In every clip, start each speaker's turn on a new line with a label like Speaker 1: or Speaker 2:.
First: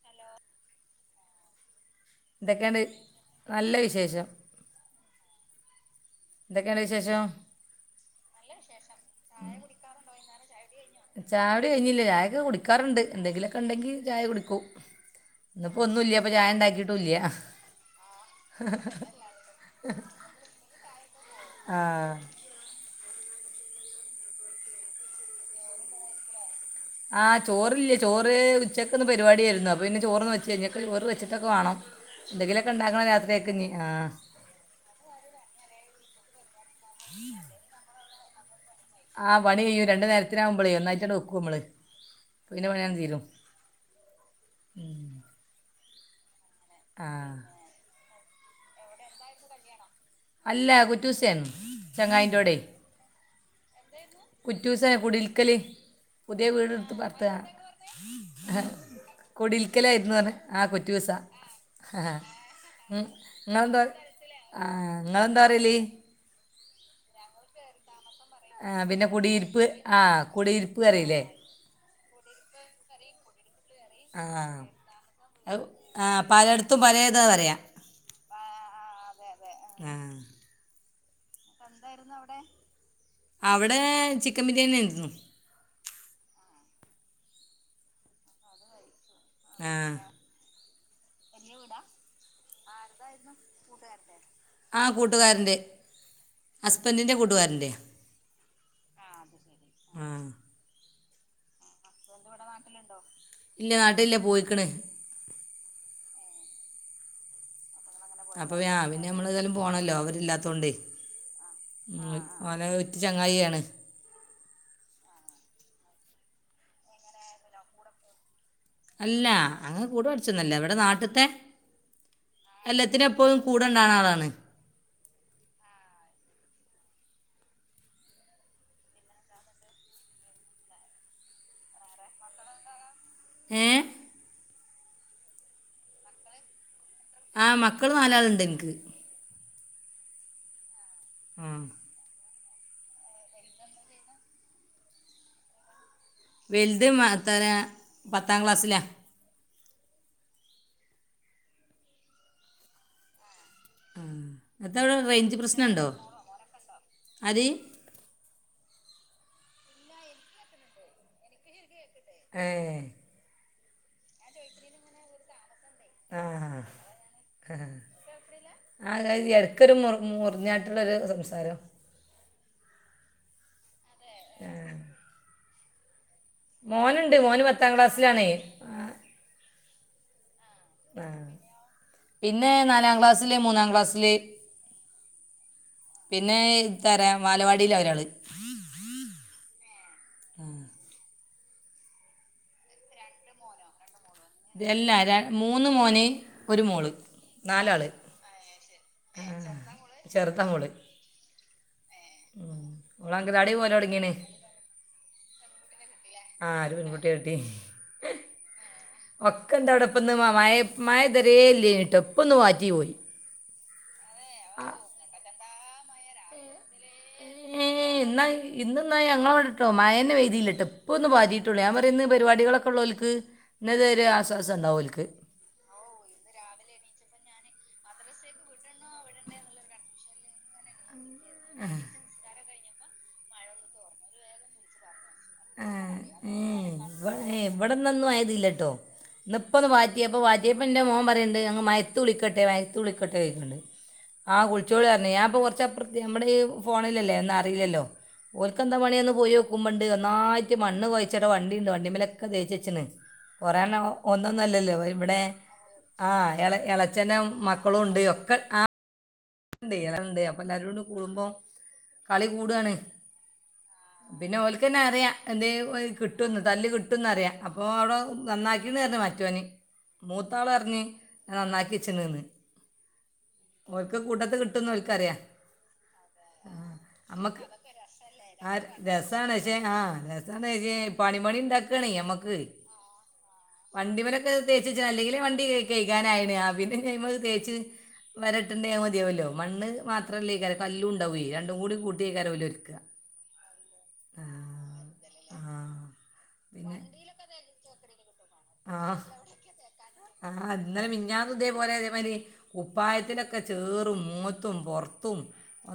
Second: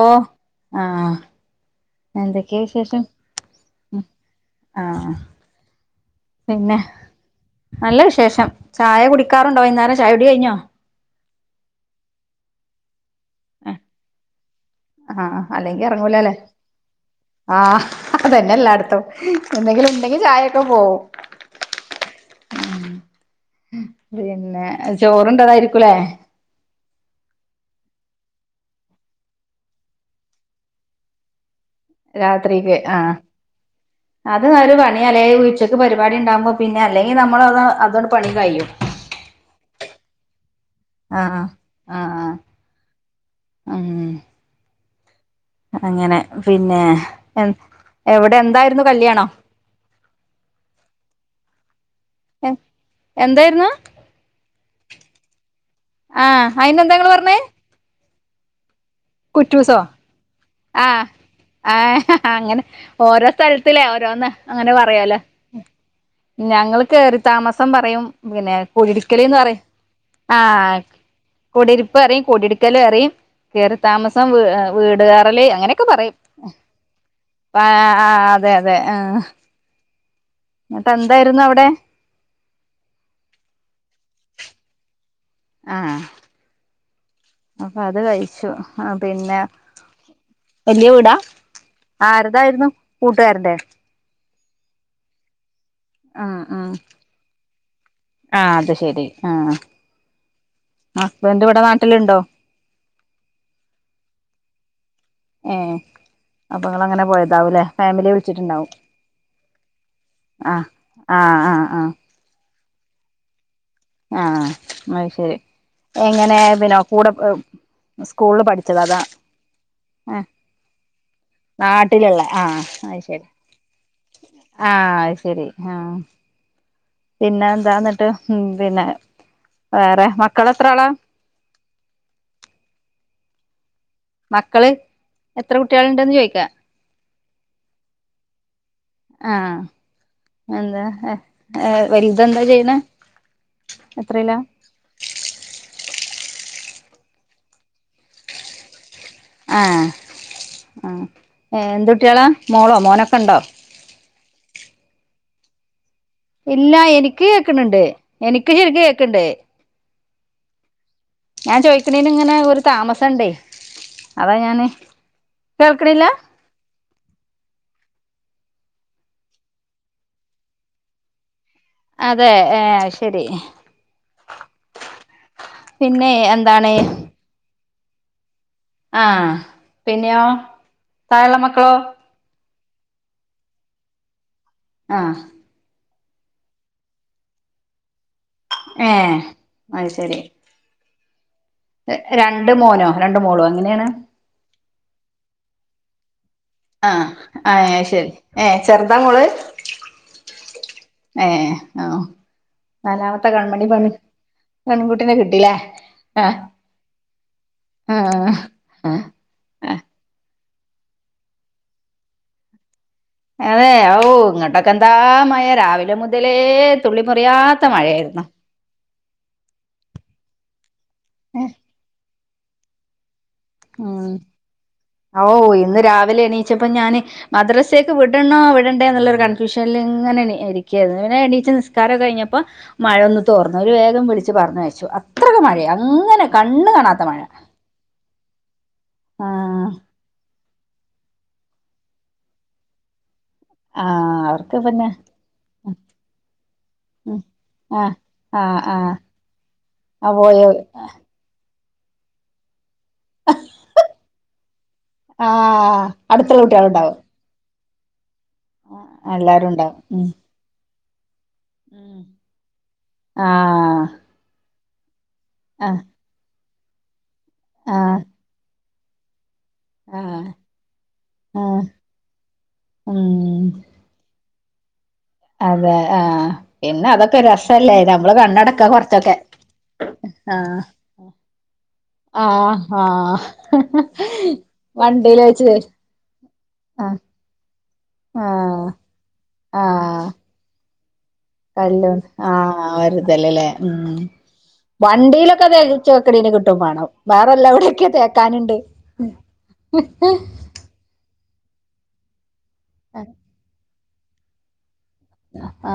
Speaker 1: ഓ ആഹ് എന്തൊക്കെയാ
Speaker 2: എന്തൊക്കെയുണ്ട്
Speaker 1: വിശേഷം
Speaker 2: നല്ല
Speaker 1: ഉം
Speaker 2: വിശേഷം
Speaker 1: ആഹ്. പിന്നെ
Speaker 2: എന്തൊക്കെയുണ്ട് വിശേഷം
Speaker 1: നല്ല വിശേഷം ചായ കുടിക്കാറുണ്ടോ വൈന്നേരം ചായ കുടി കഴിഞ്ഞോ?
Speaker 2: ചായകുടി കഴിഞ്ഞില്ല ചായയൊക്കെ കുടിക്കാറുണ്ട് എന്തെങ്കിലു ഒക്കെ ഉണ്ടെങ്കി ചായ കുടിക്കും.
Speaker 1: ആഹ്
Speaker 2: ഇന്നിപ്പോൾ
Speaker 1: അല്ലെങ്കി എർങ്ങൂല
Speaker 2: ഒന്നുമില്ല അപ്പോൾ
Speaker 1: ലേ
Speaker 2: ചായ ഉണ്ടാക്കിയിട്ടുമില്ല
Speaker 1: ആഹ് അതന്നെല്ലാട്ത്തും. എന്തെങ്കിലും ഉണ്ടെങ്കി ചായയൊക്കെ പോവും
Speaker 2: ആഹ്
Speaker 1: ഉം പിന്നെ ചോറുണ്ടതായിരിക്കൂലേ
Speaker 2: ആഹ് ചോറ്ല്ല ചോറ് ഉച്ചക്ക്ന്ന് പരിപാടിയേര്ന്നു അപ്പ പിന്നെ ചോറൊന്നു വെച്ച്ല ഞ്ഞക്ക ചോറ് വെച്ച്ട്ടൊക്കെ വാണം. എന്തെങ്കിലൊക്കെ
Speaker 1: രാത്രിക്ക്
Speaker 2: ഉണ്ടാക്കണം
Speaker 1: ആഹ്
Speaker 2: രാത്രിയേക്കിനി ആ
Speaker 1: അത് ന്നരു പണിയാലേ ഉച്ചക്ക് പരിപാടിണ്ടാവുമ്പ പിന്നെ അല്ലെങ്കി നമ്മളത അതണ്ട് പണി കയ്യും.
Speaker 2: ആ പണി കഴിയും രണ്ട് നേരത്തിനാവുമ്പളേ ഒന്നായിട്ടങ്ങ് വെക്കും
Speaker 1: ആഹ്
Speaker 2: നമ്മള്
Speaker 1: ആഹ്
Speaker 2: പിന്നെ വേഗം തീരും
Speaker 1: ഉം.
Speaker 2: ഉം.
Speaker 1: അങ്ങനെ പിന്നെ എ എവിടെ എന്തായിരുന്നു കല്യാണം?
Speaker 2: അല്ല കുറ്റൂസൻ ചങ്ങായിന്റവിടെ
Speaker 1: എന്തായിരുന്നു
Speaker 2: കുറ്റൂസെ കുടിൽക്കല് പുതിയ
Speaker 1: ആഹ്
Speaker 2: വീട്
Speaker 1: അയിനെന്താ
Speaker 2: ടുത്ത്
Speaker 1: ഇങ്ങള്
Speaker 2: പാർത്ത
Speaker 1: പറഞ്ഞേ
Speaker 2: ഹെ.
Speaker 1: കുറ്റൂസോ
Speaker 2: കുടിൽക്കലായിര്ന്നു അർഞ് ആഹ് കുറ്റൂസാ.
Speaker 1: ആഹ് അങ്ങനെ ഓരോ
Speaker 2: നിങ്ങളെന്താ
Speaker 1: സ്ഥൽത്ത്ലേ ഓരോന്ന്
Speaker 2: ആ
Speaker 1: അങ്ങനെ പറയാലെ.
Speaker 2: നിങ്ങളെന്താ പറയല്
Speaker 1: ഞങ്ങൾ കേറി താമസം പറയും. പിന്നെ
Speaker 2: ആ പിന്നെ
Speaker 1: കുളിരിക്കല്ന്ന് പറയും
Speaker 2: കുടിയിരിപ്പ്
Speaker 1: ആ
Speaker 2: കുടിയിരിപ്പ് അറിയില്ലേ
Speaker 1: കുടിര്പ്പ് അറിം കുടിട്ക്കല് അറി കേറ്-
Speaker 2: ആ
Speaker 1: താമസം വ് വീടുകേറല്
Speaker 2: അത്
Speaker 1: അങ്ങനെക്കെ
Speaker 2: ആ
Speaker 1: പറയും
Speaker 2: പലയിടത്തും പലതാ പറയാ
Speaker 1: ആ- ആ അതെ. അതെ ആഹ്
Speaker 2: ആ
Speaker 1: എന്നിട്ട് എന്തായിരുന്നു
Speaker 2: അപ്പ
Speaker 1: അവിടെ
Speaker 2: എന്തായിരുന്നു അവിടെ അവിടേ ചിക്കം ബിരിയാണിയാര്ന്നു.
Speaker 1: ആഹ് അപ്പൊ അത് കഴിച്ചു ആ പിന്നെ
Speaker 2: ആ
Speaker 1: വലിയ വിടാ ആരുടെയായിരുന്നു കൂട്ടുകാരന്റെ
Speaker 2: ആ കൂട്ടുകാരന്റെ
Speaker 1: ആ ആ ആ അത് ശെരി ആ ഹസ്ബെന്റ് ഇവിടെ നാ
Speaker 2: ഇടെ നാട്ടിലുണ്ടോ ഇല്ല്യ നാട്ടില്ല പോയിക്കണ്.
Speaker 1: ഏ അപ്പൊങ്ങളങ്ങനെ പോയതാവൂലേ.
Speaker 2: അപ്പൊ പിന്നെ നമ്മള്താലും പോണല്ലോ
Speaker 1: ആഹ്
Speaker 2: അവരില്ലാത്തോണ്ടെ
Speaker 1: ആഹ് ആഹ് ആഹ്
Speaker 2: ഓന്റെ ഉറ്റ ചങ്ങായിയാണ്.
Speaker 1: ആഹ് അയ്‌ ശരി എങ്ങനെ പിന്നെ കൂടെ സ്കൂൾ പഠിചത അത
Speaker 2: അല്ല അങ്ങകൂടെ പഠിചൊന്നല്ല വടെ നാട്ട്ത്തെ
Speaker 1: നാട്ടിലുള്ള ആഹ് അത്
Speaker 2: എല്ലാത്തിനു
Speaker 1: ശരി
Speaker 2: എപ്പഴു കൂടെണ്ടാവുണളാണ്.
Speaker 1: ആഹ്, അഹ് ശരി ആഹ്. പിന്നെ എന്താന്നട്ട് പിന്നെ വേറെ മക്കൾ എത്ര ആളാ
Speaker 2: മക്കളെത്രെലാ ഏഹ്
Speaker 1: മക്കള് എത്ര കുട്ട്യോൾണ്ടെന്ന് ചോയ്ക്കാ.
Speaker 2: ആ മക്കള് നാലാള്ണ്ട്ൻക്ക.
Speaker 1: ആ എന്താ?
Speaker 2: ആ
Speaker 1: വൽതെന്താ ചെയ്യ്ണെ എത്രേലാ?
Speaker 2: വെൽത് മഹ് ത്തര പത്താ ക്ലാസ്സിലാ.
Speaker 1: ആ ആ എന്തുട്ടിളാ മോളോ മോനൊക്കെണ്ടോ?
Speaker 2: ആ എത്താവിടെ റയ്ഞ്ച് പ്രശ്നംണ്ടോ?
Speaker 1: ഇല്ല എനിക്ക്‌ കേക്ക്‌ണ് ണ്ട് എനിക്ക് ശരിക്ക്‌ കേക്ക്ണ്ട്. ഞാൻ ചോയിക്കണേന്ങ്ങനെ
Speaker 2: ഏ
Speaker 1: ഒരു താമസംണ്ടേ അതാ ഞാന് കേൾക്ക്ണില്ല
Speaker 2: ആഹ് ആ ഹ അകയിഞ്ഞ് ഇടക്കൊരു മു മുറിഞ്ഞാട്ടൊള്ളൊരു സംസാരം.
Speaker 1: അതെ ഏ അയ് ശരി
Speaker 2: ഏ ഹേ.
Speaker 1: പിന്നേ [unintelligible]
Speaker 2: മോനുണ്ട് മോന് പത്താം ക്ലാസ്സിലാണേയ്.
Speaker 1: ആഹ് പിന്നെയോ
Speaker 2: അ
Speaker 1: താഴെള്ള മക്കളോ
Speaker 2: പിന്നെ നാലാ ക്ലാസ്സില് മൂന്നാം ക്ലാസ്സില്.
Speaker 1: ആഹ്
Speaker 2: പിന്നെ ഇത്തറ വാലവാടിലാ ഒരാള്
Speaker 1: ഏഹ് അയ്‌ ശരി
Speaker 2: ആഹ്
Speaker 1: രണ്ട് മോനോ രണ്ട് മോളോ എങ്ങനെണ്?
Speaker 2: രല്ലാ ര മൂന്ന് മോന് ഒരു മോള്
Speaker 1: ആഹ ആ
Speaker 2: നാലാള്
Speaker 1: ശരി ഏഹേ ചെറുതാമോള്.
Speaker 2: ചെറുതാമോള്.
Speaker 1: ഏ ഹൊ
Speaker 2: മോള്
Speaker 1: നാലാമത്തെ
Speaker 2: അങ്കലാടി
Speaker 1: കൺമണി
Speaker 2: പോലെ
Speaker 1: പെ
Speaker 2: തുടങ്ങിയാണ്
Speaker 1: പെൺകുട്ടിനെ കിട്ടിലേ.
Speaker 2: ആ ര് പെൺകുട്ടിയാ ടി.
Speaker 1: ആഹ്
Speaker 2: ഒക്കെ എന്തവ്ടെപ്പന്ന് മ മഴ മഴത് വരെല്ലിയ് നെട്ടൊ. പ്പൊന്ന് വാറ്റിവോയി.
Speaker 1: അതെ ഔ ഇങ്ങോട്ടൊക്കെന്താ മയ രാവിലെ മുതലെ
Speaker 2: ഏ ന്നാ ഇന്ന്ന്ന ഞങ്ങളവിടെട്ടോ മഴന്നെ പെയ്ദില്ല ട്ടോ പ്പൊന്ന് പാറ്റീട്ടൊള്ളു ഞ ട്ട് ന്ന് പരിപാടികളൊക്കെള്ളൂൽക്ക്
Speaker 1: ഉം ഔ ഇന്ന് രാവിലെ എണീ ച്ചപ്പോ ഞാന് മദ്രാസേക്ക് വിടണോ വിടണ്ടെന്നുള്ളൊരു കൺഫ്യൂഷനിൽ ഇങ്ങനെ കെന്നു എണച്ചു നിസ്കാരം കഴിഞ്ഞപ്പോ മഴയൊന്ന് തോർന്നു ഒരു വേഗം വിളിച്ച് പറഞ്ഞയച്ചു. അത്രക്ക് മഴയ അങ്ങനെ കണ്ണ് കാണാത്ത മഴ.
Speaker 2: വടന്നൊന്നും മഴ പെയിതില്ലട്ടോ? ഇന്ന് ഇപ്പം ഒന്ന്
Speaker 1: ആഹ്
Speaker 2: മാറ്റിയപ്പോ മാറ്റിയപ്പം ഇന്റെ മോൻ പറീണ്ട് ഞങ്ങൾ മയത്ത് കുളിക്കട്ടെ മയത്ത് കുളിക്കട്ടെ
Speaker 1: ആഹ്
Speaker 2: ആ
Speaker 1: അവർക്ക്
Speaker 2: കുൾച്ചോളി
Speaker 1: പിന്നെ
Speaker 2: പർഞ്ഞ് ഞാൻപ്പൊ കൊറച്ചപ്പർത് നമ്മടെ ഈ ഫോണിലല്ലേ
Speaker 1: ഉം
Speaker 2: ഒന്ന് അറിയിലല്ലോ
Speaker 1: ആഹ്
Speaker 2: ഓൽക്ക്
Speaker 1: ആഹ്
Speaker 2: എന്താ
Speaker 1: ആഹ്
Speaker 2: പണിഎന്ന് പോയി നോക്കുമ്പണ്ട്
Speaker 1: ആ പോയോ
Speaker 2: ഒന്നായിട്ട് മണ്ണ് കോയ വണ്ടിണ്ട് വണ്ടിമലോക്കെ തോച്ചച്ണ് കോറോ എണ്ണം ഒന്നൊന്നല്ലല്ലോ. ഇവടെ
Speaker 1: ആഹ്
Speaker 2: ആ
Speaker 1: അടുത്തുള്ള
Speaker 2: എള എളച്ചന്റെ മക്കളും ഇണ്ട്. ഒക്കെ ആ
Speaker 1: അല്ല
Speaker 2: ണ്ട് ഉണ്ട് അപ്പൊ എല്ലാരും കൂടി കൂടുമ്പോ കളി കൂടാണ്.
Speaker 1: ആഹ്
Speaker 2: പിന്നെ ഓൽക്കന്നെ അറിയാ എന്തേ
Speaker 1: ആഹ്
Speaker 2: കിട്ടുംന്ന് തല്ല് കിട്ടുന്നഅറിയ. അപ്പോ അവ്ടെ
Speaker 1: ആഹ്
Speaker 2: നന്നാ [unintelligible] മറ്റോന്.
Speaker 1: ആഹ്
Speaker 2: മൂത്താള് പർഞ്ഞ് ഞാൻ
Speaker 1: ആഹ്
Speaker 2: നന്നാക്കിച്ണ് ന്ന്
Speaker 1: ഉം
Speaker 2: ഓൽക്ക് കൂട്ടത്ത് കിട്ടുന്ന് ഓൽക്കറിയാ
Speaker 1: അതെ ആഹ് പിന്നെ അതൊക്കെ ഒര് രസല്ലേ നമ്മള് കണ്ണടക്കാ കൊർച്ചൊക്കെ.
Speaker 2: പണിപണി ഇണ്ടാക്കാണേ ഞമ്മക്ക്.
Speaker 1: ആഹ് ആഹ്
Speaker 2: വണ്ടിമലോക്കെ തേച്ച്ച്ച അല്ലെങ്കിലേ
Speaker 1: വണ്ടില്
Speaker 2: വണ്ടി.
Speaker 1: വെച്ച്
Speaker 2: കഴികാനായിന് ആ പിന്നെഞ
Speaker 1: ആഹ്
Speaker 2: അയിമെ തേച്ച്.
Speaker 1: ആഹ്
Speaker 2: വരട്ട്ന്റെ അവ് മതിയാവല്ലോ മണ്ണ്
Speaker 1: ആഹ്
Speaker 2: മാത്രല്ലയ്‌ക്കാരം കല്ലും ഇണ്ടാവൊയ്
Speaker 1: കല്ലും ആഹ് ഒര്തല് ലെ ഉം
Speaker 2: ആ
Speaker 1: വണ്ടിയിലൊക്കെ
Speaker 2: ആ
Speaker 1: തേച്ചക്ക്ണെന് കിട്ടും
Speaker 2: പിന്നെ
Speaker 1: വാണം വേറെല്ലവ്ടെക്കെ തേക്കാന്.
Speaker 2: ആ
Speaker 1: [inaudible]
Speaker 2: ആ ഇന്നലെ മിഞ്ഞാന്നു ഇതേപോലെ ഇതൊ മാതിരി കുപ്പായത്തിലോക്കെ ചെറും, മോത്തും പോർ ത്തും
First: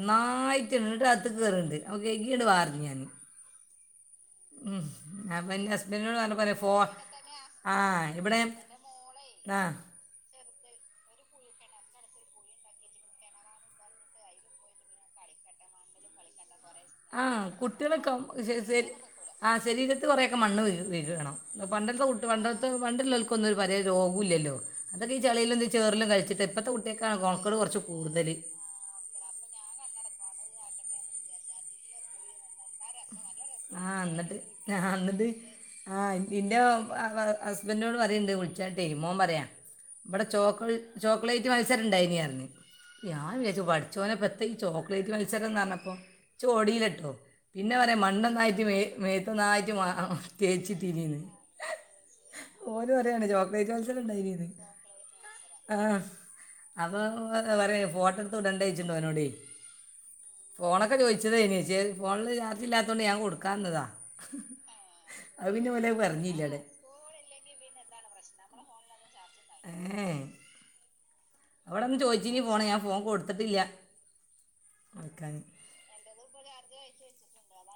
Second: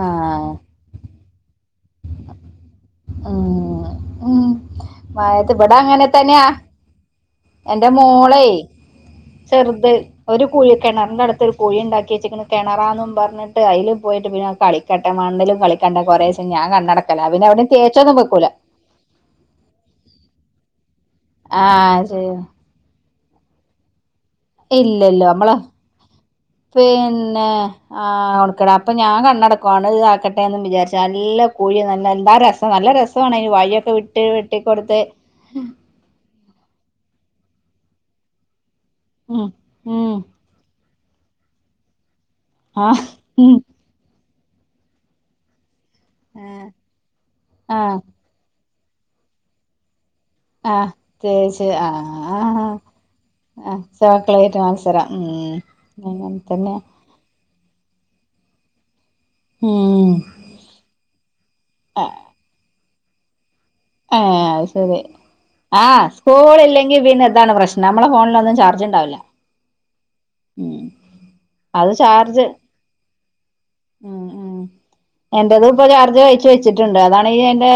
Speaker 1: ആഹ്
Speaker 2: എന്നിട്ട് അകത്ത്ക് കെറ്ണ്ട് അപ്പൊ കെയികി ങ്ങട്ട് വാ പർഞ് ഞാന്.
Speaker 1: ഉം
Speaker 2: ഉം അപ്പൊ
Speaker 1: മഴയത്ത്
Speaker 2: എന്റെ
Speaker 1: ഇവിടെ അങ്ങനെ
Speaker 2: ഹസ്ബൻഡിനോട് പർഞ്ഞപോ
Speaker 1: തന്നെയാ
Speaker 2: പറയാ ഫോ
Speaker 1: എന്റെ
Speaker 2: ആഹ് ഇവടെ
Speaker 1: മോളേ
Speaker 2: ആഹ്
Speaker 1: ചെറുത് ഒരു കുഴി കിണർന്റെട്ത്ത് ഒരു കുഴി ഇണ്ടാക്കി വെച്ചിക്ണ് കിണറാന്നും. പർഞ്ഞിട്ട് അഴില് പോയിട്ട് പിന്നെ കളി കെട്ട മണ്ണിലും കളിക്കണ്ട കുറെ ദിവസം ഞാൻ
Speaker 2: ആ
Speaker 1: കണ്ണടക്കല പിന്നെ എവടിം തോച്
Speaker 2: കുട്ടികളൊക്കെ
Speaker 1: ഒന്നും വെക്കൂല.
Speaker 2: ശ- ശരി ആ ശരീരത്തി കുറെക്കെ മണ്ണ് വീയണം.
Speaker 1: ആ
Speaker 2: പണ്ടത്തെ കുട്ടി
Speaker 1: ശരി
Speaker 2: ത്ത് പണ്ട്ള്ളോൽക്കൊന്നും പലോ രോഗു ഇല്ലല്ലോ. അതൊക്കെ ഈ
Speaker 1: ഇല്ലല്ലോ നമ്മള്
Speaker 2: ചളിയിലും ചേർലും കളിച്ചിട്ട് ഇപ്പത്തെ കുട്ടിയെക്കാണ്.
Speaker 1: പിന്നെ
Speaker 2: കോണക്കോട് കൊർച്ച്
Speaker 1: ആ
Speaker 2: കൂടുതല്.
Speaker 1: ഉണക്കട അപ്പൊ ഞാൻ കണ്ണടക്കും അണ് ആക്കട്ടെ ന്നും വിചാരിച്ച് നല്ല കുഴി നല്ല എന്താ രസം നല്ല രസാണ്. വഴിയൊക്കെ വിട്ട് വെട്ടികോടുത്ത്.
Speaker 2: ആ ഇന്റെ ഹസ്ബൻഡിനോട് പറയണ്ട് മോൻ പറയാ
Speaker 1: ഉം ഉം
Speaker 2: ഇവടെ ചോക്ലേ ചോക്ലേറ്റ് മത്സരം ഇണ്ടായിന് പർഞ്ഞ്.
Speaker 1: ആ
Speaker 2: ഞാൻ
Speaker 1: ഉം
Speaker 2: വിചാര്ച്ചു പട്ച്ചോനെ പ്പത്ത ഈ ചോക്ലേറ്റ് മത്സരംന്ന് പർഞ്ഞപ്പം ഇച്ചോടിലട്ടോ പിന്നെ
Speaker 1: ആ
Speaker 2: പറയാ മണ്ണന്നായിട്ട് മേത്ത് മേത്തൊന്നായിട്ട്.
Speaker 1: ആ
Speaker 2: തേച്ചിട്ടിനീന്ന്
Speaker 1: തോച്ച് ആ ആ
Speaker 2: ഓന് പറയാണ് ചോക്ലേറ്റ്
Speaker 1: ആ
Speaker 2: മത്സരം ഉണ്ടായിനീന്ന്
Speaker 1: ചോക്ലേറ്റ് മത്സരം ഉം. അങ്ങൻ തന്നെ
Speaker 2: [unintelligible] ഫോട്ടം ഇട്ത്ത് വിടണ്ടെഴിച്ചിണ്ട് ഓനോട്.
Speaker 1: ഉം
Speaker 2: ഫോണൊക്കെ ചോദിച്ചത് എനി പക്ഷെ ഫോണില് ചാർജ് ഇല്ലാത്തൊണ്ട് ഞാൻ കൊടുക്കാതന്നതാ.
Speaker 1: ഏഹ് അയ്‌ ശരി ആ
Speaker 2: പറഞ്ഞില്ല അവിടെ
Speaker 1: സ്കൂള്ല്ലങ്കി പിന്നെന്താണ് പ്രശ്നം മ്മള ഫോണിലൊന്നും ചർജ്ണ്ടാവില്ല.
Speaker 2: എ ഇ
Speaker 1: അത്
Speaker 2: വടെന്ന് ചോയിച്ചിന്
Speaker 1: ചാർജ്
Speaker 2: ഫോണ് ഞാൻ ഫോൺ കൊടുത്തിട്ടില്ല.
Speaker 1: ഉം ഉം
Speaker 2: കൊടുക്കാൻ
Speaker 1: എന്റേത് ഇപ്പൊ ചാർജ് കഴി വെച്ചിട്ടുണ്ട് അതാണ് ഈ എന്റെ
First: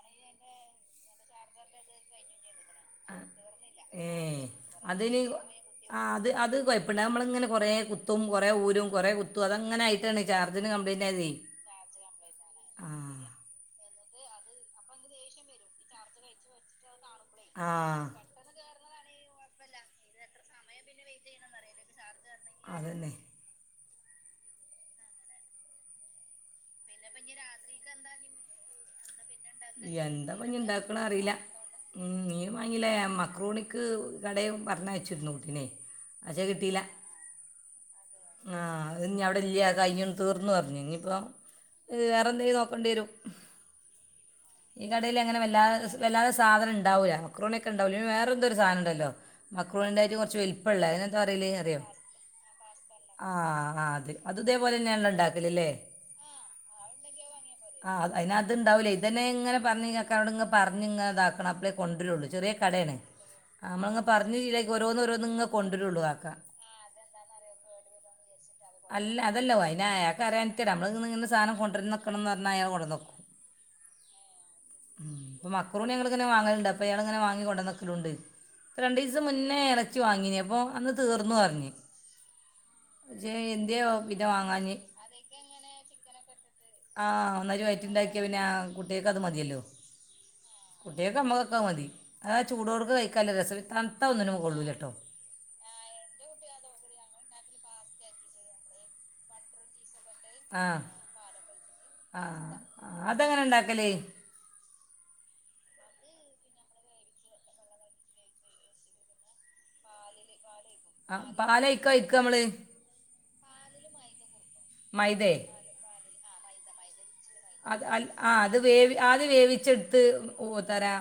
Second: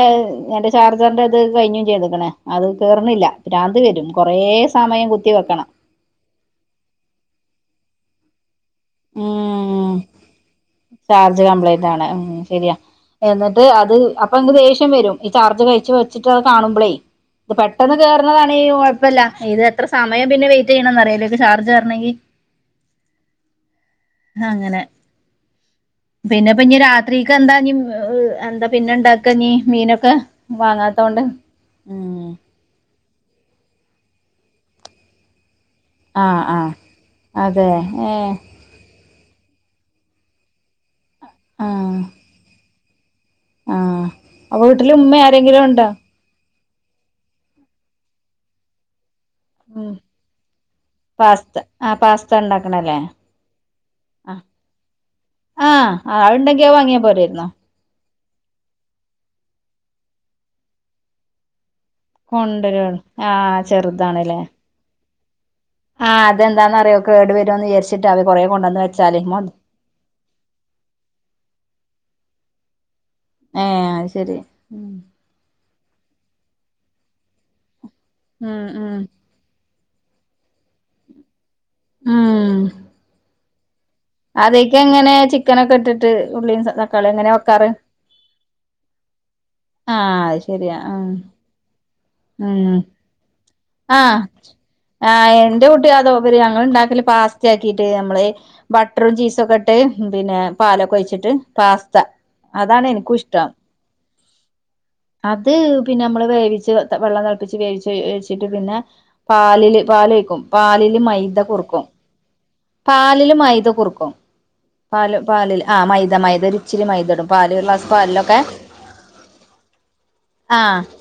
Speaker 1: എന്റെ ചാർജർന്റെത് കഴിഞ്ഞും ചെയ്ത്ക്ക്ണ് അത്. കേർന്നില്ല ഭ്രാന്ത് വരും
Speaker 2: ഏ
Speaker 1: കുറെ സമയം
Speaker 2: അതിന്
Speaker 1: കുത്തി വെക്കണം.
Speaker 2: ആ അത് അത് കുഴപ്പണ്ട് നമ്മള് ഇങ്ങനെ കൊറേ കുത്തും കൊറെ ഊരും. കുറെ കുത്തും അത് അങ്ങനെ
Speaker 1: ഉം
Speaker 2: ആയിട്ടാണ് ചാർജർന് കംപ്ലയിന്റ് ആയത്.
Speaker 1: ചാർജ് കംപ്ലൈന്റ് ആണ് ഉം ശരിയാ എന്നിട്ട് അത് അപ്പൊ ങ് ദോഷ്യം വരും ഈ ചാർജറ് കഴിച്ച് വെച്ചിട്ട് അത് കാണുമ്പളേ. ഇത് പെട്ടെന്ന്
Speaker 2: ആ
Speaker 1: കേറുന്നതാണെങ്കി കുഴപ്പല്ല ഇത് എത്ര സമയം പിന്നെ വെയിറ്റ് ചെയ്യണം അറിയൊ ഇതിലേക്ക് ചാർജ് കെറണകി.
Speaker 2: അതെന്ന.
Speaker 1: അങ്ങനെ പിന്നെപ്പഞ്ഞ് രാത്രീക്ക് എന്താ ഇഞ്ഞ് [unintelligible] എന്താ പിന്നെണ്ടാ ഒക്കെഞ് മീനൊക്കെ വാങ്ങാത്തോണ്ട് ഉം
Speaker 2: മീൻ വാങ്ങില്ലേ മക്രോണിക്ക് കടേ പറഞ്ഞയച്ചിരുന്നു കുട്ടിനെ. പക്ഷേ
Speaker 1: ആഹ് ആഹ്
Speaker 2: കിട്ടിയില്ല
Speaker 1: അതെ ഏഹ്
Speaker 2: ആഹ് അത് ഇഞ്ഞ് അവടെ ഇല്യ കഴിഞ്ഞ്തീർന്നുറഞ്ഞു ഇഞ്ഞ്ഇപ്പൊ
Speaker 1: ആഹ്
Speaker 2: വേറെ എന്തേലും നോക്കണ്ടേരും
Speaker 1: ആഹ് അപ്പൊ
Speaker 2: ഈ
Speaker 1: വീട്ടില്
Speaker 2: കടേല്
Speaker 1: ഉമ്മ
Speaker 2: അങ്ങനെ
Speaker 1: ആരെങ്കിലും
Speaker 2: വെല്ലാതെ
Speaker 1: ഉണ്ടോ
Speaker 2: സ് വെല്ലാതെ സാധനം ഇണ്ടാവൂല മക്രൂണിയെക്കെ ഇണ്ടാവൂല വേറെന്തോ ഒരു സാധനംണ്ടല്ലോ
Speaker 1: ഉം
Speaker 2: മക്രോണിന്റെെറ്റും കൊറച്ച് വെല് പ്പെള്ളെ അതിനെന്താ പറയല്
Speaker 1: പാസ്ത
Speaker 2: അറിയോ
Speaker 1: ആഹ് പാസ്ത ഇണ്ടാക്കണല്ലേ
Speaker 2: പാസ്തപാസ്തല്ലേ ആഹ് ആഹ് അത്
Speaker 1: ആ
Speaker 2: അത് ഇതേപോലെന്നേണ്ലോ ഇണ്ടാക്കല് ലേ ആഹ്
Speaker 1: അതുണ്ടെങ്കി അത് വാങ്ങിയാ
Speaker 2: അത്ണ്ടെങ്കിഅത്
Speaker 1: പോരായിരുന്നോ
Speaker 2: വാങ്ങിയാ ആ് അതിന് അത് ഇണ്ടാവൂ െല്ലയ് ഇതന്നെ ഇങ്ങനെ പറഞ്ഞ് കാക്കാനോട് ഇങ്ങനെ പറഞ്ഞ് ഇങ്ങനെതാക്കണം അ കൊണ്ടരൊള്ളൂ ചെറിയ കടയാണ്
Speaker 1: കൊണ്ടരുള്ളൂ ആഹ്
Speaker 2: നമ്മളിങ്ങനെ പറഞ്ഞ്
Speaker 1: ചെറുതാണല്ലേ
Speaker 2: ഓരോന്ന ഓരോ നിങ്ങ
Speaker 1: ആഹ് അതെന്താന്നറിയോ കേട് വരു ന്ന് വിചാരിച്ചിട്ടാ അവറ് കൊറെ കൊണ്ടുവന്ന.
Speaker 2: അല്ല അതല്ല അതിന് അയാൾക്കറിയാൻഞ്ഞിട്ട നമ്മള് ഇന്ന് ഇങ്ങനൊധനം കൊണ്ടുവന്ന് വെക്കണംന്ന് പറഞ്ഞാ അയാൾ കൊട്ന്നെക്കും.
Speaker 1: ആ അത് ശെരി ഉം
Speaker 2: മക്രോണി ഞങ്ങളിങ്ങ നെ വാങ്ങല്ണ്ട് അപ്പൊ ഇയാള് ഇങ്ങനെ വാങ്ങി കൊണ്ടെന്നക്കലുണ്ട്
Speaker 1: ഉം ഉം
Speaker 2: രണ്ട് ദിവസം മുന്നേ റ്റു വാങ്ങിനി അപ്പൊ അന്ന് തീർന്നു അറ്ഞ്ഞ്
Speaker 1: ആഹ്
Speaker 2: ജ്യേ എന്ത്യാ വോ വിത വാങ്ങാഞ്ഞ്
Speaker 1: എങ്ങനെ
Speaker 2: അത്ക്കെങ്ങനെ
Speaker 1: ചിക്കനൊക്കെ ഇട്ടിട്ട്
Speaker 2: ചിക്കനൊക്കെ
Speaker 1: ഉള്ളിയും
Speaker 2: ഇട്ട്ട്ട്
Speaker 1: തക്കാളി എങ്ങനെ
Speaker 2: ആഹ് ഒന്നായ്റ്റ്
Speaker 1: വെക്കാറ്
Speaker 2: വയറ്റിണ്ടാക്കിയേതന്നെ ആഹ് കുട്ടിയേക്ക് അത് മതിയല്ലോ
Speaker 1: ആഹ് അത് ശരിയാ ആഹ്
Speaker 2: കുട്ടിയേൾക്കും അമ്മക്കൊക്കെ അത് മതി ആഹ്
Speaker 1: ഉം
Speaker 2: ചൂടോട് കയിക്കാൻ ല്ല രസ്
Speaker 1: ആഹ് ആഹ് എന്റെ കുട്ടി അതോപരി ഞങ്ങൾ ഇണ്ടാക്കല് പാസ്തയാക്കിയിട്ട് അമ്മള് ബട്ട്റും ചീസും ഒക്കെ ഇട്ട് പിന്നെ
Speaker 2: ആ
Speaker 1: പാലൊക്കെ ഒഴിച്ചിട്ട് പാസ്ത
Speaker 2: ആ
Speaker 1: അതാണ്
Speaker 2: ആ
Speaker 1: എനിക്കും
Speaker 2: അതെങ്ങനെ
Speaker 1: ഇഷ്ടം.
Speaker 2: ഉണ്ടാക്കല്
Speaker 1: അത് പിന്നെ അമ്മള് വേവിച്ച് [unintelligible] വെള്ളം തെള്പ്പിച്ച് വേവിച്ച് [unintelligible] ഇട്ടിട്ട് പിന്നെ പാലില് പാലൊയ്ക്കും പാലില്
Speaker 2: ആ
Speaker 1: മൈദ കുറുക്കും
Speaker 2: പാലൊഴിക്കുക ഒഴിക്കുക നമ്മൾ
Speaker 1: പാലില് മൈദ കുറുക്കും പാല്
Speaker 2: മൈദേ
Speaker 1: പാലില് ആഹ് മൈദ മൈദേല് ച്ചിരി മൈദടും പാൽല്
Speaker 2: അത് അ ആ അത് വേവി ആദ്യം വേവിച്ചെടുത്ത് ഓ
Speaker 1: ആ
Speaker 2: തരാ.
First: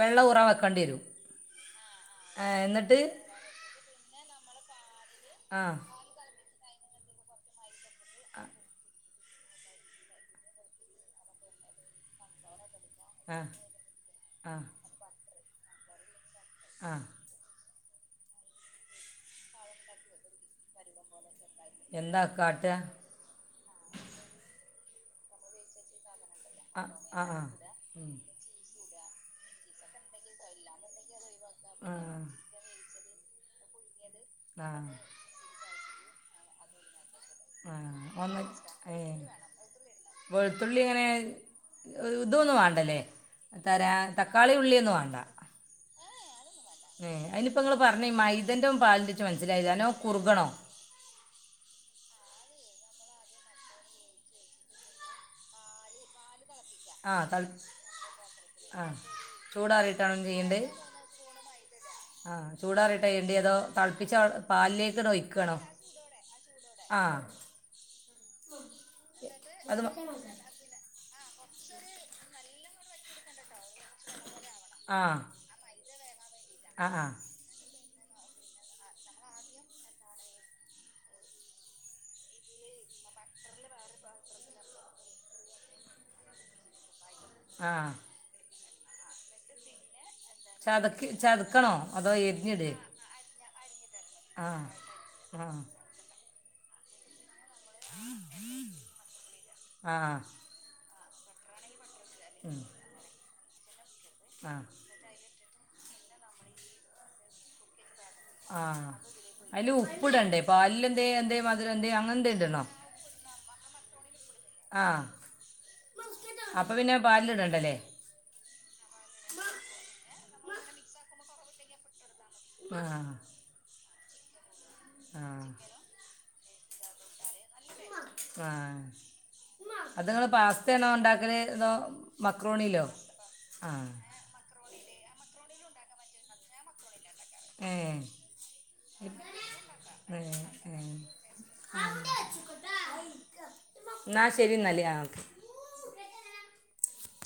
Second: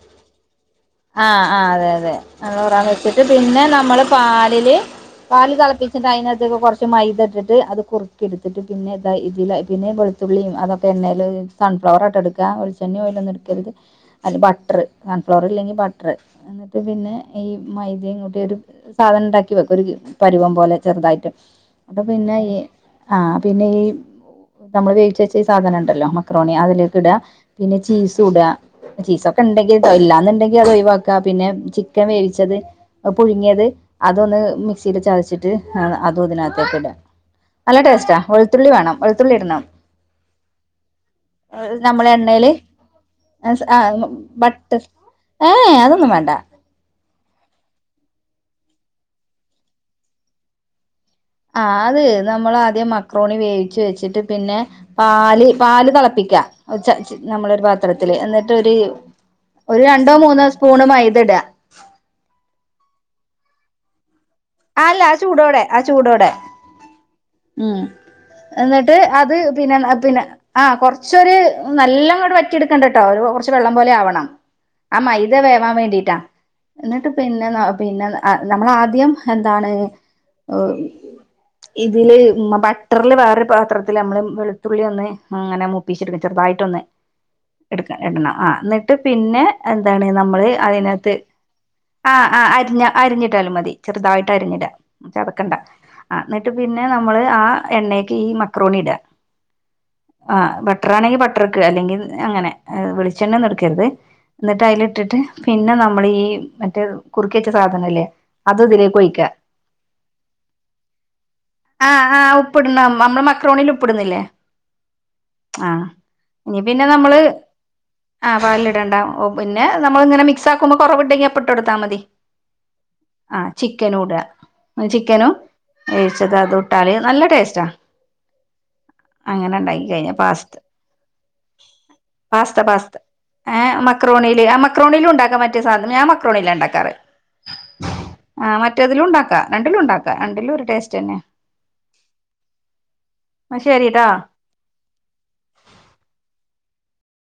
Speaker 2: വെള്ള ഊറാൻ വെക്കെണ്ടേരും
Speaker 1: ആഹ് ആഹ് അതെ അതെ വെള്ളം ഊറാൻ വെച്ചിട്ട് പിന്നെ നമ്മള് പാലില്. പാല്
Speaker 2: ആ
Speaker 1: തെളപ്പിച്ച്ട്ട് ഐനകത്ത്ക്ക് കൊറച് ച്ച് മൈദ ഇട്ട്ട്ട് അത് കുറുക്കിട്ത്ത്ട്ട് പിന്നെ ഇതാ ഇതിലാ പിന്നെ വെളുത്തുളളിം അതൊക്കെ എണ്ണേല് സൺഫ്ലവറാട്ട എടുക്ക. എണ്ണിം ഓയിലൊന്നും
Speaker 2: ആ
Speaker 1: ഇട്ക്കര്ത് അല്ലെ
Speaker 2: ആ
Speaker 1: ബട്ട്റ് സൺഫ്ലവറ് ഇല്ലെങ്കി ബട്ട്റ് എന്ന്ട്ട്
Speaker 2: ആ
Speaker 1: പിന്നെ ഈ മൈദയും കൂട്ടി ഒരു സാധനം ഇണ്ടാക്കി വെക്ക കൊരുകി പരുവം പോലെ ചെറ്തായിട്ട് അപ്പ
Speaker 2: എന്താ
Speaker 1: പിന്നെ ഈ
Speaker 2: കാട്ടുക
Speaker 1: ആഹ് പിന്നെ ഈ നമ്മള് വേവിച്ച വെച്ച ഈ സാധനം ണ്ടല്ലോ മക്രോ മക്രോണി
Speaker 2: ആ
Speaker 1: അതിലേക്കിടാ
Speaker 2: ആ ആ
Speaker 1: പിന്നെ
Speaker 2: ഉം.
Speaker 1: ചീസു ട ചീസൊക്കെ ഇണ്ടെങ്കിൽ ഇല്ലന്നുണ്ടെങ്കിൽ അതൊ പിന്നെ ചിക്കൻ വേവിച്ചത് അ പുഴുങ്ങിയത് അതൊന്ന്
Speaker 2: ആ ആ
Speaker 1: മിക്സിൽ ചതച്ചിട്ട്. അതും ഇതിനകത്തേക്ക ഇടാ നല്ല
Speaker 2: ആഹ്
Speaker 1: ടേസ്റ്റാ വെളുത്തുള്ളി വേണം വെളുത്തുള്ളി ഇടണം.
Speaker 2: വെള്ത്തുള്ളി എങ്ങനെ ഇതൊന്നും വാണ്ടല്ലേ
Speaker 1: എൻസ് ആഹ് ഉം ബട്ട് ഏഹ് അതൊന്നും വേണ്ട
Speaker 2: ങ്ങേ ഐല് പ്പങ്ങള് പർണ ഈ മൈദന്റെ ഉം പാല്ന്റിം ഇച്ച് മനസ്സിലായിലാ നല്ലോണം കുറ്കണോ
Speaker 1: ആഹ് അത് നമ്മള്ആദ്യം മക്രോണി വേവിച്ച് വെച്ച്ട്ട് പിന്നെ പാല് പാല് തിളപ്പിക്ക.
Speaker 2: ആഹ് തൾ
Speaker 1: നമ്മള് ഒരു പാത്രത്തില് എന്നിട്ട് ഒരു
Speaker 2: ആഹ്
Speaker 1: ഒരു രണ്ടോ
Speaker 2: ചൂടാറിയിട്ടാണോ
Speaker 1: മൂന്നോ
Speaker 2: ചെയ്യേണ്ടത്
Speaker 1: സ്പൂണ് മൈദ ഇട.
Speaker 2: ആഹ് ചൂടാറിട്ട ചെയ്യണ്ടി അതോ തളപ്പിച്ച
Speaker 1: ആഹ് അല്ല ആ ചൂടോടെ ആ ചൂടോടെ.
Speaker 2: ആഹ്
Speaker 1: ഉമ് എന്നിട്ട് അത് പിന്നെ പിന്നെ. ആഹ് കൊറച്ചൊര് നല്ലഇങ്ങട്ട് വറ്റിട്ക്കണ്ടട്ടോ ഒരു കൊറച് വെള്ളം പോലെ ആവണം ആ
Speaker 2: ആഹ്
Speaker 1: മൈദ വേവാൻ വേണ്ടിട്ടാ
Speaker 2: ആഹ്
Speaker 1: എന്നിട്ട്
Speaker 2: ആഹ്
Speaker 1: പ്പൻ പിന്നെ പിന്നെ നമ്മളാദ്യം എന്താണ് ഓ ഇതില് ബട്ടറില് വേറൊരു പാത്രത്തിൽ നമ്മള് വെളുത്തുള്ളി ഒന്ന് അങ്ങനെ മുക് പീച്ചെടുക്കണം ചെറുതായിട്ട് ഒന്ന്
Speaker 2: ആഹ്
Speaker 1: എടുക്ക ഇടണം ആ എന്നിട്ട് പിന്നെ എന്താണ് നമ്മള്
Speaker 2: ചതക്കി
Speaker 1: അതിനകത്ത്
Speaker 2: ചതക്കണോ അതോ
Speaker 1: ആഹ് ആഹ്
Speaker 2: എരിഞ്ഞിടേ
Speaker 1: അരിഞ്ഞ അരിഞ്ഞിട്ടാലും മതി. ചെറുതായിട്ട് അരിഞ്ഞിട
Speaker 2: ആഹ്
Speaker 1: ചതക്കണ്ട
Speaker 2: ആഹ്
Speaker 1: എന്നിട്ട് പിന്നെ നമ്മള് ആഹ് എണ്ണക്ക് ഈ മക്രോണി ഇടാ
Speaker 2: ആഹ്
Speaker 1: ആ ബട്ടറാണെങ്കിൽ ബട്ടർക്ക് അല്ലെങ്കിൽ അങ്ങനെ വെളിച്ചെണ്ണ ഒന്ന് എടുക്കരുത് എന്നിട്ട്
Speaker 2: ആഹ്
Speaker 1: അതിലിട്ടിട്ട് പിന്നെ നമ്മൾ ഈ മറ്റേ കുറുക്കി വെച്ച സാധനം ഇല്ലേ അത്
Speaker 2: ആ
Speaker 1: ഇതിലേക്ക് ഒഴിക്ക
Speaker 2: അതിൽ ഉപ്പിടണ്ടേ പാലിലെന്തേ എന്തേ മധുരം എന്തേ
Speaker 1: ആഹ്
Speaker 2: അങ്ങനെന്തേ
Speaker 1: ആഹ്‌
Speaker 2: ഇടണോ
Speaker 1: ഉപ്പിടണം നമ്മള് മക്രോണിൽ ഉ ഉപ്പിടുന്നില്ലേ
Speaker 2: ആഹ്
Speaker 1: ആ ഇനി
Speaker 2: അപ്പൊ പിന്നെ
Speaker 1: നമ്മള്
Speaker 2: പാലിൽ ഇടണ്ടല്ലേ
Speaker 1: ആ പാലിൽ ഇടണ്ട ഓ പിന്നെ നമ്മൾ ഇങ്ങനെ മിക്സ് ആക്കുമ്പോ കുറവുണ്ടെങ്കിൽ അപ്പം ഇട്ട് കൊടുത്താൽ മതി
Speaker 2: ആഹ്
Speaker 1: ആ ചിക്കനും ഇട ചിക്കനും വേവിച്ചത് അതും ഇട്ടാല് നല്ല ടേസ്റ്റാ
Speaker 2: ആഹ്
Speaker 1: അങ്ങനെ ഉണ്ടാക്കി
Speaker 2: അത്
Speaker 1: കഴിഞ്ഞ
Speaker 2: ങ്ങള്
Speaker 1: പാസ്ത
Speaker 2: പാസ്തണോ ഉണ്ടാക്കല് അതോ മക്രോണിലോ
Speaker 1: ഏഹ് മക്രോണിയിൽ ആഹ് മക്രോണിയിലും ഇണ്ടാക്ക മറ്റേ സാധനം ഞാൻ മക്രോണിൽ ഇണ്ടാക്കാറ്
Speaker 2: [inaudible]
Speaker 1: ആ മറ്റേതിലും ഉണ്ടാക്ക രണ്ടിലും ഉണ്ടാക്ക
Speaker 2: ഏ
Speaker 1: രണ്ടിലും ഒരു
Speaker 2: ഏ.
Speaker 1: ടേസ്റ്റ് തന്നെ
Speaker 2: [unintelligible]
Speaker 1: എന്നാ ശരിട്ടാ
Speaker 2: എന്നാ ശരി എന്നാൽ ആഹ്